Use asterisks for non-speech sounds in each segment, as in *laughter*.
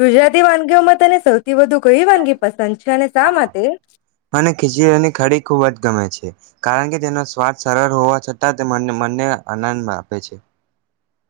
ગુજરાતી વાનગીઓમાં તને સૌથી વધુ કઈ વાનગી પસંદ છે અને શા માટે? મને ખીચડીની કઢી ખૂબ જ ગમે છે કારણ કે તેનો સ્વાદ સરળ હોવા છતાં તે મનને મનને આનંદ આપે છે.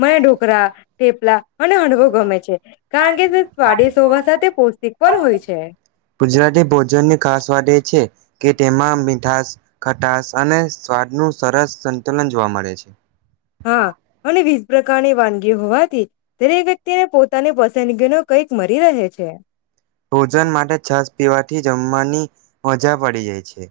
મને ઢોકરા થેપલા અને હંડવો ગમે છે કારણ કે તે સ્વાદિષ્ટ હોવા સાથે પૌષ્ટિક પણ હોય છે. ગુજરાતી ભોજન ની ખાસ વાત એ છે. કે તેમાં મીઠાસ, ખટાસ અને સ્વાદ નું સરસ સંતુલન જોવા મળે છે. હા અને બીજું પ્રકારની વાનગી હોવાથી દરેક વ્યક્તિને પોતાની પસંદગીનું કંઈક મર્યા રહે છે. ભોજન માટે છાસ પીવાથી જમવાની મજા પડી જાય છે.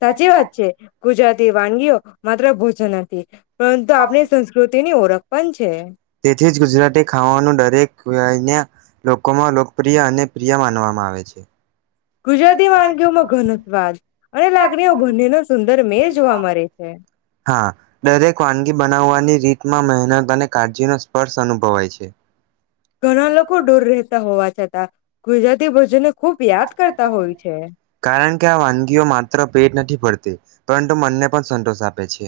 સાચી વાત છે. ગુજરાતી તે વાનગીઓ માત્ર ભોજન હતી. પરંતુ આપણી સંસ્કૃતિ ની ઓળખ પણ છે. તેથી જ ગુજરાતી ખાવાનું દરેક વ્યયના લોકોમાં લોકપ્રિય અને પ્રિય માનવામાં આવે છે. ગુજરાતી વાનગીઓમાં ઘનસ્વાદ અને લાગણીઓ બંનેનો સુંદર મેલ જોવા મળે છે. હા, દરેક વાનગી બનાવવાની રીતમાં મહેનત અને કાળજીનો સ્પર્શ અનુભવાય છે. ઘણા લોકો દૂર રહેતા હોવા છતાં ગુજરાતી ભોજન કારણ કે આ વાનગીઓ માત્ર પેટ નથી ભરતી. પરંતુ મનને પણ સંતોષ આપે છે.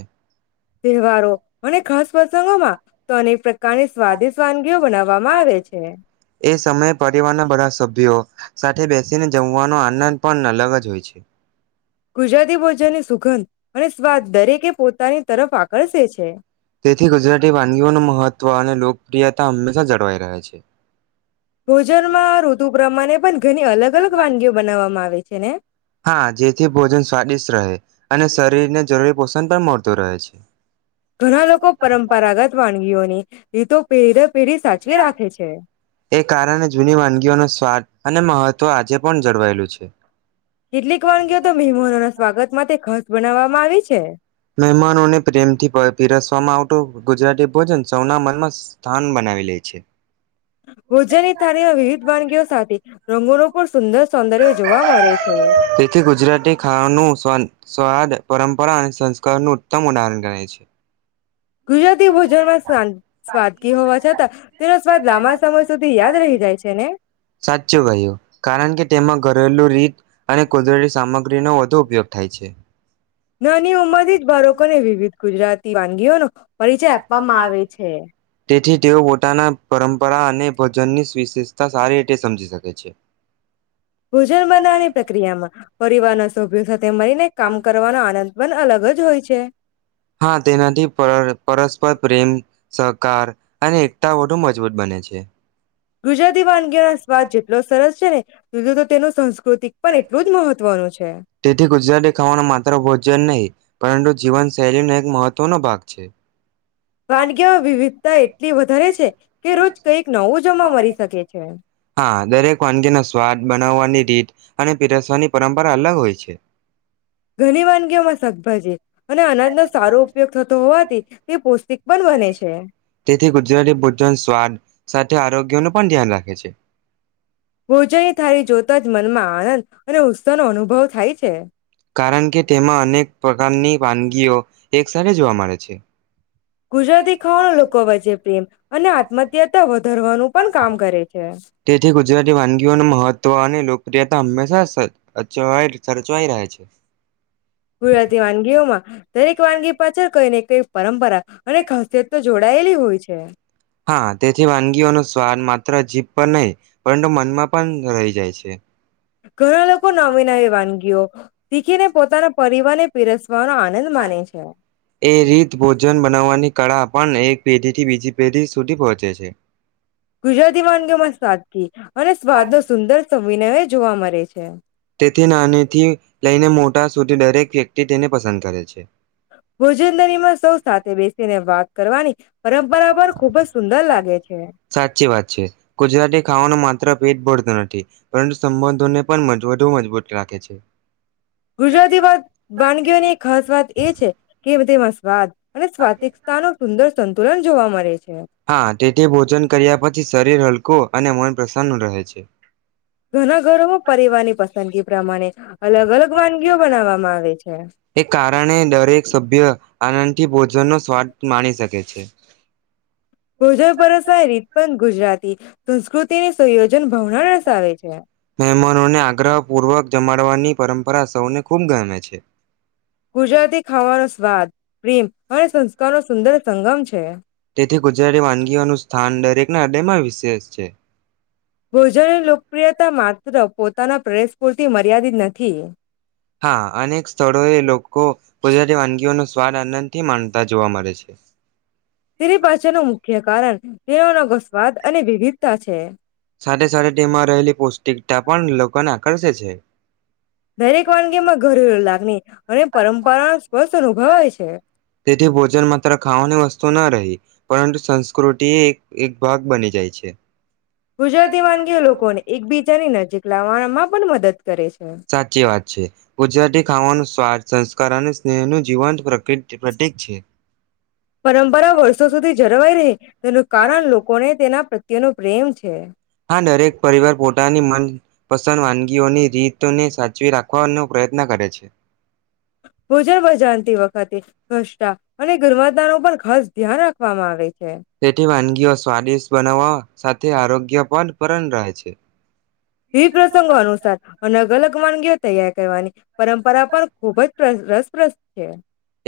તહેવારો અને ખાસ પ્રસંગોમાં તો અને પ્ર કારણે સ્વાદિષ્ટ વાનગીઓ બનાવ જવામાં આવે છે. એ સમયે પરિવારના બધા સભ્યો સાથે બેસીને જમવાનો આનંદ પણ અલગ જ હોય છે. ગુજરાતી ભોજનની સુગંધ અને સ્વાદ દરેકે પોતાની તરફ આકર્ષે છે. તેથી યથા હંમેશા જળવાઈ રહે છે. ભોજનમાં ઋતુ પ્રમાણે પણ ઘણી અલગ અલગ વાનગીઓ બનાવવામાં આવે છે એમ હા જેથી ભોજન સ્વાદિષ્ટ રહે અને શરીર જરૂરી પોષણ પણ મળતું રહે છે. ઘણા લોકો પરંપરાગત વાનગીઓને એ તો પેર એ કારણે જૂની વાનગીઓનો સ્વાદ અને મહત્વ આજે પણ જળવાયેલું છે. કેટલીક વાનગીઓ તો મહેમનોના સ્વાગતમાં ખ બનાવવામાં આવી છે. મહેમાનોને પ્રેમથી પીરસવામાં આવતું ગુજરાતી ભોજન સૌના મનમાં સ્થાન બનાવી લે છે. ભોજનની થાળમાં વિવિધ વાનગીઓ સાથે રંગોનું પણ સુંદર સૌંદર્ય જોવા મળે છે. તેથી ગુજરાતી ખાવાનું સ્વાદ પરંપરા અને સંસ્કારનું ઉત્તમ ઉદાહરણ ગણાય છે. ગુજરાતી ભોજનમાં શાં સ્વાદગી હોવા છતાં તેનો સ્વાદ લાંબા સમય સુધી યાદ રહી જાય છે ને. સાચું કહ્યું કારણ કે તેમાં ઘરેલું રીત અને કુદરતી સામગ્રીનો વધુ ઉપયોગ થાય છે. નાની ઉંમરથી જ બાળકોને વિવિધ ગુજરાતી વાનગીઓને પરિચય આપવામાં આવે છે. તેથી તેઓ પોતાના પરંપરા અને ભજનની વિશેષતા સારી રીતે સમજી શકે છે. ભોજન બનાવવાની પ્રક્રિયામાં પરિવારના સભ્યો સાથે મળીને કામ કરવાનો આનંદ પણ અલગ જ હોય છે હા તેનાથી પર પરસ્પર પ્રેમ સહકાર અને એકતા વધુ મજબૂત બને છે ગુજરાતી વાનગીઓ ના સ્વાદ જેટલો સરસ છે એટલો તો તેનો સંસ્કાર તેથી ગુજરાતી ખાવાનું માત્ર ભોજન નહી પરંતુ જીવનશૈલીનો એક મહત્ત્વનો ભાગ છે. વાનગી વિવિધતા એટલી વધારે છે કે રોજ કઈક નવું જમા મળી શકે છે. હા, દરેક વાનગીનો સ્વાદ, બનાવવાની રીત અને પીરસવાની પરંપરા અલગ હોય છે. ઘણી વાનગીઓમાં શાકભાજી. અને અનાજનો સારો ઉપયોગ થતો હોવાથી તે પૌષ્ટિક. પણ *unintelligible* બને તેથી છે. જેથી ગુજરાતી ભોજન સ્વાદ. સાથે આરોગ્યનું પણ ધ્યાન રાખે છે. ભોજનની થારી જોતા જ મનમાં. આનંદ અને ઉત્સાહ નો અનુભવ થાય છે. કારણ કે તેમાં અનેક પ્રકારની વાનગીઓ એક સાથે જોવા મળે છે. ગુજરાતી ખાવાનો લોકો વચ્ચે પ્રેમ અને આત્મત્યાતા વધારવાનું પણ કામ કરે છે. તેથી પ્રિયાતા હંમેશા સ સચવા સચવાય રહે છે. ગુજરાતી વાનગીઓમાં દરેક વાનગી પાછળ કઈ ને કઈ. પરંપરા અને ખાસિયત તો. જોડાયેલી હોય છે. હા તેથી વાનગીઓનો સ્વાદ માત્ર જીભ પર નહી પરંતુ મનમાં પણ રઈ જાય છે. ઘણા લોકો નવી નાવી વાનગીઓ. શીખીને પોતાના પરિવારને પીરસ એ રીત ભોજન બનાવાની કળા પણ એક પેઢી થી બીજી પેઢી સુધી પહોંચે છે. ગુજરાતી વાનગીઓમાં સાદગી અને સ્વાદ નો સુંદર સંવિનયજ જોવા મરે છે. તેથી નાનીથી લઈને મોટા સુધી દરેક વ્ય તે તેને પસંદ કરે છે. ભોજનલરીમાં સૌ સાથે બેસીને વાત કરવાની પરંપરા પર ખુબ જ સુંદર લાગે છે. સાચી પેઠ ભરતું નથી પરંતુ સંબંધોને પણ મજબૂતો મજબૂત રાખે છે. ગુજરાતીવાદ વાનગીઓની ખાસ વાત એ છે કે તેમાં સ્વાદ અને સ્વાતિકતાનો સુંદર સંતુલન જોવા મળે છે. હા તેથી ભોજન કર્યા પછી શરીર હલ કુ અને મન પ્રસન્ન રહે છે. ઘણા ઘરોમાં પરિવારની પસંદગી પ્રમાણ છે. એ કારણે દરેક સભ્ય આનંદથી ભોજનનો સ્વાદ માણી શકે છે. ભોજન પરસવાય રીત પણ ગુજરાત તી સંસ્કૃતિની સંયોજન ભાવના રસ આવે છે. મહેમાનોને આગ્રહ પૂર્વક જમાડવાની પરંપરા સૌને ખૂબ ગમે છે. ગુજરાતી ખાવાનો સ્વાદ પ્રેમ અને સંસ્કારો સુંદર સંગમ છે. તેથી ગુજરાતી વાનગીઓનું સ્થાન દરેકના હૃદયમાં વિશેષ છે. ભોજન નો લોકપ્રિયતા મા *unintelligible* પોતાના પ્રવેશ પૂરતી મર્યાદિત નથી. હા અનેક સ્થળોએ લોકો પોઝિટિવ અન નો સ્વાદ આનંદથી માણતા જોવા મળે છે. તેની પાછળનનો મુખ્ય કારણ *unintelligible* સ્વાદ અને વિવિધતા છે. સાથે સાથે ટેમાં રહેલી પૌષ્ટિકટા પણ લોકો ના કરસે છે. દરેક વાનગીમાં *unintelligible* લાગની અને પરંપરાન સ્પસ અનુભવાય છે. તેથી ભોજન માત્ર ખાવાની વસ્તુ ન રહી, પરંતુ સંસ્કૃ કૃટી એક એક ભાગ બની જાય છે. ગુજરાતી વાનગીઓ લોકોને એકબીજાની નજીક લાવણામાં પણ મદદ કરે છે. સાચી વાત છે, ગુજરાતી ખાવાનું સ્વાદ, સંસ્કાર અને સ્નેહનું જીવંત પ્ર પરંપરા વર્ષો સુધી જરવાઈ રહે તેનું કારણ લોકોને તેના પ્રત્યેનો પ્રેમ છે. આ દરેક પરિવાર પોટાની મનપસંદ વાનગીઓની રીત તોને સાચવી રાખવાનો પ્રયત્ન કરે છે. ભોજન બઝાનતી વખતે ઘસ્ટા અને ઘરમાતાનો પણ ખાસ ધ્યાન રાખવામાં આવે છે. તેઠી વાનગીઓ સ્વાદિષ્ટ બનાવવા સાથે આરોગ્ય પણ પરણ રહે છે. વિપ્રસંગો અનુસાર અનગ અલગ ક વાનગીઓ તૈયાર કરવાની પરંપરા પણ ખુબ જ પ્રશ રસપ્રસત છે.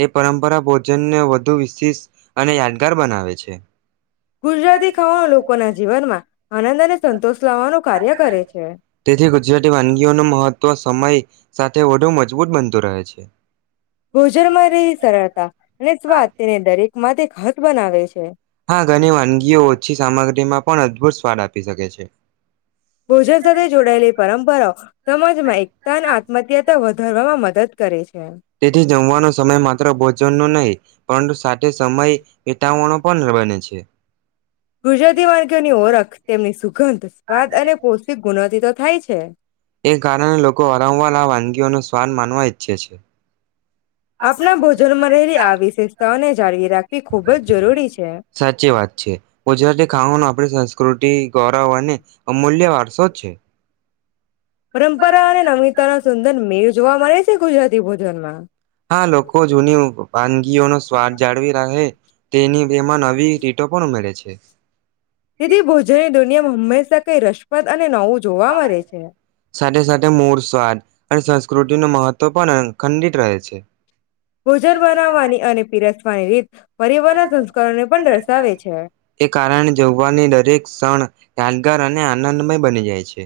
એ પરંપરા ભોજનને વધુ વિશિષ અને યાદગાર બનાવે છે. ગુજરાતી ખાવાનો લોગોના જીવનમાં આનંદ અને સંતોષ લાવવાનું કાર્ય કરે છે તેથી ગુજરાતી વાનગીઓ ન મહત્વ સમય.. સાથે વધુ મજબૂત બનતું રહે છે. ભોજન માં રહી સરળતા અને દરેક. એમાંથી ઘઠ બનાવે છે. હા ઘણી વાનગીઓ ઓછી સામગ્રીમાં. પણ અદભુત સ્વાદ આપી શકે છે. ભોજન સાથે જોડાયેલી પરંપરાઓ સમાજમાં એકતાના આત્મત્યાતા વધારવામાં મદદ. કરે છે. તેથી જમવાનો સમય માત્ર ભોજનો નહીં. પણ સાથે સમય. વિતાવણો પણ બને છે ગુજરાતી વાનગીઓની ઓળખ તેમની સુગંધ સ્વાદ અને પોૌષ્ટિક ગુણ. તે થાય છે. એ કારણે લોકો વાર વાર વાનગીઓનો સ્વાદ માનવા ઈચ્છે છે. આપણા ભોજનમાં રહેલી આ વિશેષતાઓને જાળવી રાખવી ખૂબ જ જરૂરી છે. *inaudible* સાચી વાત છે. ગજરા ખાવાનું આપણી સંસ્કૃત દે ગૌરવ. અમૂલ્ય વારસો છે. પરંપરા અને નમિતા ના સુંદર મેવ જોવા મળે છે. ગુજરાતી ભોજનમાં આ લોકો જૂની વાનગીઓ નો સ્વાદ જાળવી રાહે. તેની જેમા નવી *unintelligible* પણ ઉમેરે છે. તેથી ભોજનની દુનિયામાં હંમેશા કઈ રસ *unintelligible* અને નવુ *inaudible* સાથે સાથે મોર સ્વાદ અને ક્રૃતિનું મહત્વ પણ ખંડિત રહે છે. ભોજન બનાવવાની અને પીરસવાની રીત પરિવારના સંસ્કારોને પણ દર્શાવે છે. *inaudible* એ કારણે જવાની દરેક ક્ષણ યાદગાર અને આનંદમય બની જાય છે.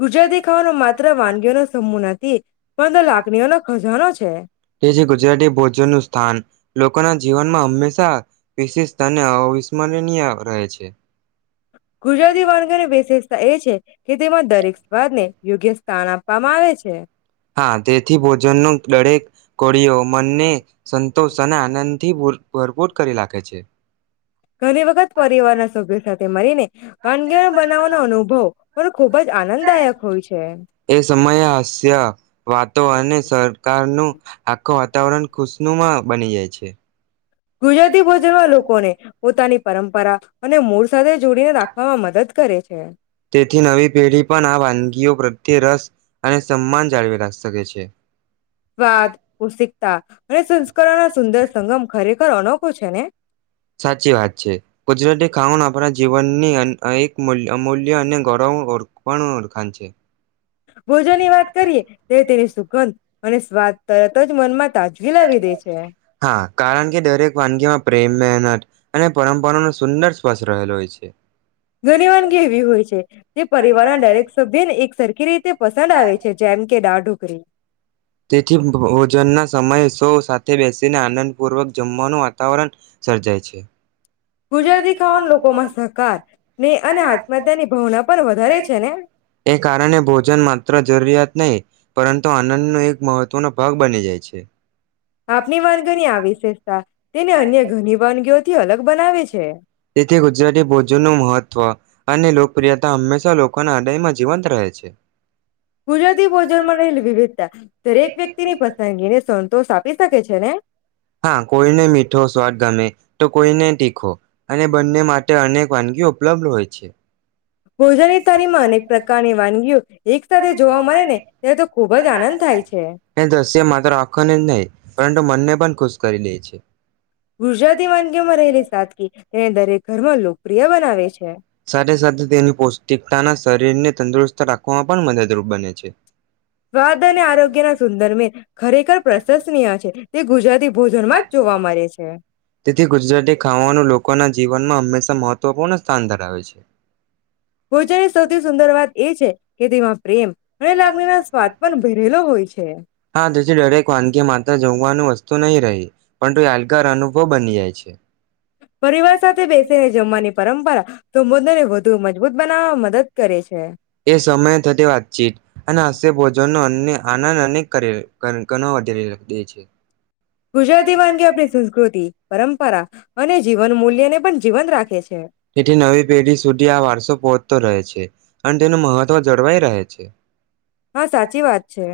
ગુજરાતી ખાવાનો માત્ર વાનગીઓ ન સમૂહ નથી. *unintelligible* લાગડ્યો નો ખજાનો છે. એ જે ગુજરાતી ભોજનનું સ્થાન લોકોના જીવનમાં હંમેશા *unintelligible* વિશેષ તાને. *unintelligible* રહે છે. એહ ગુજરાતી વાનગીની વિશેષતા એ છે કે તેમાં દરેક સ્વાદને યોગ્ય *unintelligible* છે. હા તેથી ભોજન નું દરેક કોરીયો મનને સંતોષ અને આનંદથી *unintelligible* ભરપૂર કરી લાખે છે. ઘણી વખત પરિવારના સભ્યો સાથે મળીને વાનંગી બનાવવાનો અનુભવ પણ ખૂબ જ આનંદદાયક હોય છે. *inaudible* એ સમયે હસ્ય વાતો અને સરકારનું આખો વાતાવરણ ખુશનુમાં બની જાય છે. એ. ગુજરાતી ભોજનમાં લોકોને પોતાની પરંપરા અને મૂળ સાથે જોડીને રાખવામાં મદદ કરે છે. તેથી નવી પેઢી પણ આ વાનગીઓ પ્રત્યે રસ અને સન્માન જાળવી રાખી શકે છે. સ્વાદ, કોષિકતા અને સંસ્કરણના સુંદર સંગમ ખરેખર અનોખ ખો છે ને? સાચી વાત છે, ગુજરાતી ખાવાનું આપણા જીવનની અન અય મૂલ્ય અમૂલ્ય અને *unintelligible* ઓળખાણ છે. ભોજન ની વાત કરીએ તે તેની સુગંધ- અને સ્વાદ તરત જ મનમાં તાજગી લાવી દે છે. હા કારણ કે દરેક વાનગીમાં પ્રેમ, મહેનત અને પરંપરાનો સુંદર સ્પર્શ રહેલો હોય છે. ઘણી વાનગી એવી હોય છે, તે પરિવારના દરેક સભ્યને એક સરખી રીતે પસંદ આવે છે, જ્યારે કે ડાઢું તેથી ભોજન ના સમયે તો સાથે બેસીને આનંદપૂર્વક જમવાનું વાતાવરણ સર્જાય છે. ગુજરાતી ખાવાનું લોકોમાં સહકાર ને અને આત્મહત્યાની ભાવના પણ વધારે છે ને એ કારણે ભોજન માત્ર જરૂરિયાત. નહી પરંતુ આનંદ નો એક. મહત્વનો ભાગ બની જાય છે. આપની વાનગીની આ વિશેષતા તેને અન્ય ઘણી વાનગીઓથી અલગ બનાવે છે. તેથી ગુજરાતી ભોજનનું મહત્ત્વ અને લોકપ્રિયતા હંમેશા લોકોના હદયમાં જીવંત રહે છે. ગુજરાતી ભોજનમાં રહેલી વિવિધતા દરેક વ્યક્તિની પસંદગી ને સંતોષ આપ પી શકે છે ને હા કોઈને મીઠો સ્વાદ ગમે તો કોઈને તીખો અને બંને માટે અનેક વાનગીઓ ઉપલબ્ધ હોય છે. ભોજન ની થાળીમાં અનેક પ્રકારની વાનગીઓ એક સાથે જોવા મળે ને ત્યારે તો ખૂબ જ આનંદ થાય છે. એ દ્રશ્ય માત્ર આંખોને જ નહીં પરંતુ મનને પણ ખુશ કરી લે છે. ગુજરાતી વાનગીઓ માં રહેલી સાદગી તેને દરેક ઘરવાલો સાથે સાથે તેની પૌષ્ટિકતાના શરીરને તંદુરસ્ત રાખવામાં પણ મદદરૂપ બને છે. સ્વાદ અને આરોગ્ય ના સુંદર મેળ ખરેખર પ્રશંસનીય છે. તે ગુજરાતી ભોજનમાં જ જોવા મળે છે. તેથી ગુજરાતી ખાવાનું લોકો ના જીવ જીવનમાં હંમેશા મહત્વપૂર્ણ સ્થાન ધરાવે છે. ભોજનની સૌથી સુંદર વાત એ છે કે તેમાં પ્રેમ અને લાગણીના સ્વાદ પણ ભરેલો હોય છે. હા તેથી દરેક વાનગી માત્ર જમવાનું વસ તો નહી રહી. પણ તું યાદગાર અ બની જાય છે. પરિવાર સાથે બેસીને જમવાની પરંપરા તો વધારે વધુ મજબૂત બનાવવાવામાં મદદ કરે છે એ સમયે થતી વાતચીત અને હાસ્ય ભોજનનો અન્ય આનંદ અનેક કર્યો ગ ગણો વધી રહ્યો રહે છે. ગુજરાતી વાનગી આપણી સંસ્કૃતિ પરંપરા અને જીવન મૂલ્ય ને પણ જીવંત રાખે છે. તેથી નવી પેઢી સુધી આ વારસો પહોંચતો રહે છે અને તેનું મહત્વ જળવાઈ રહે છે. હા સાચી વાત છે.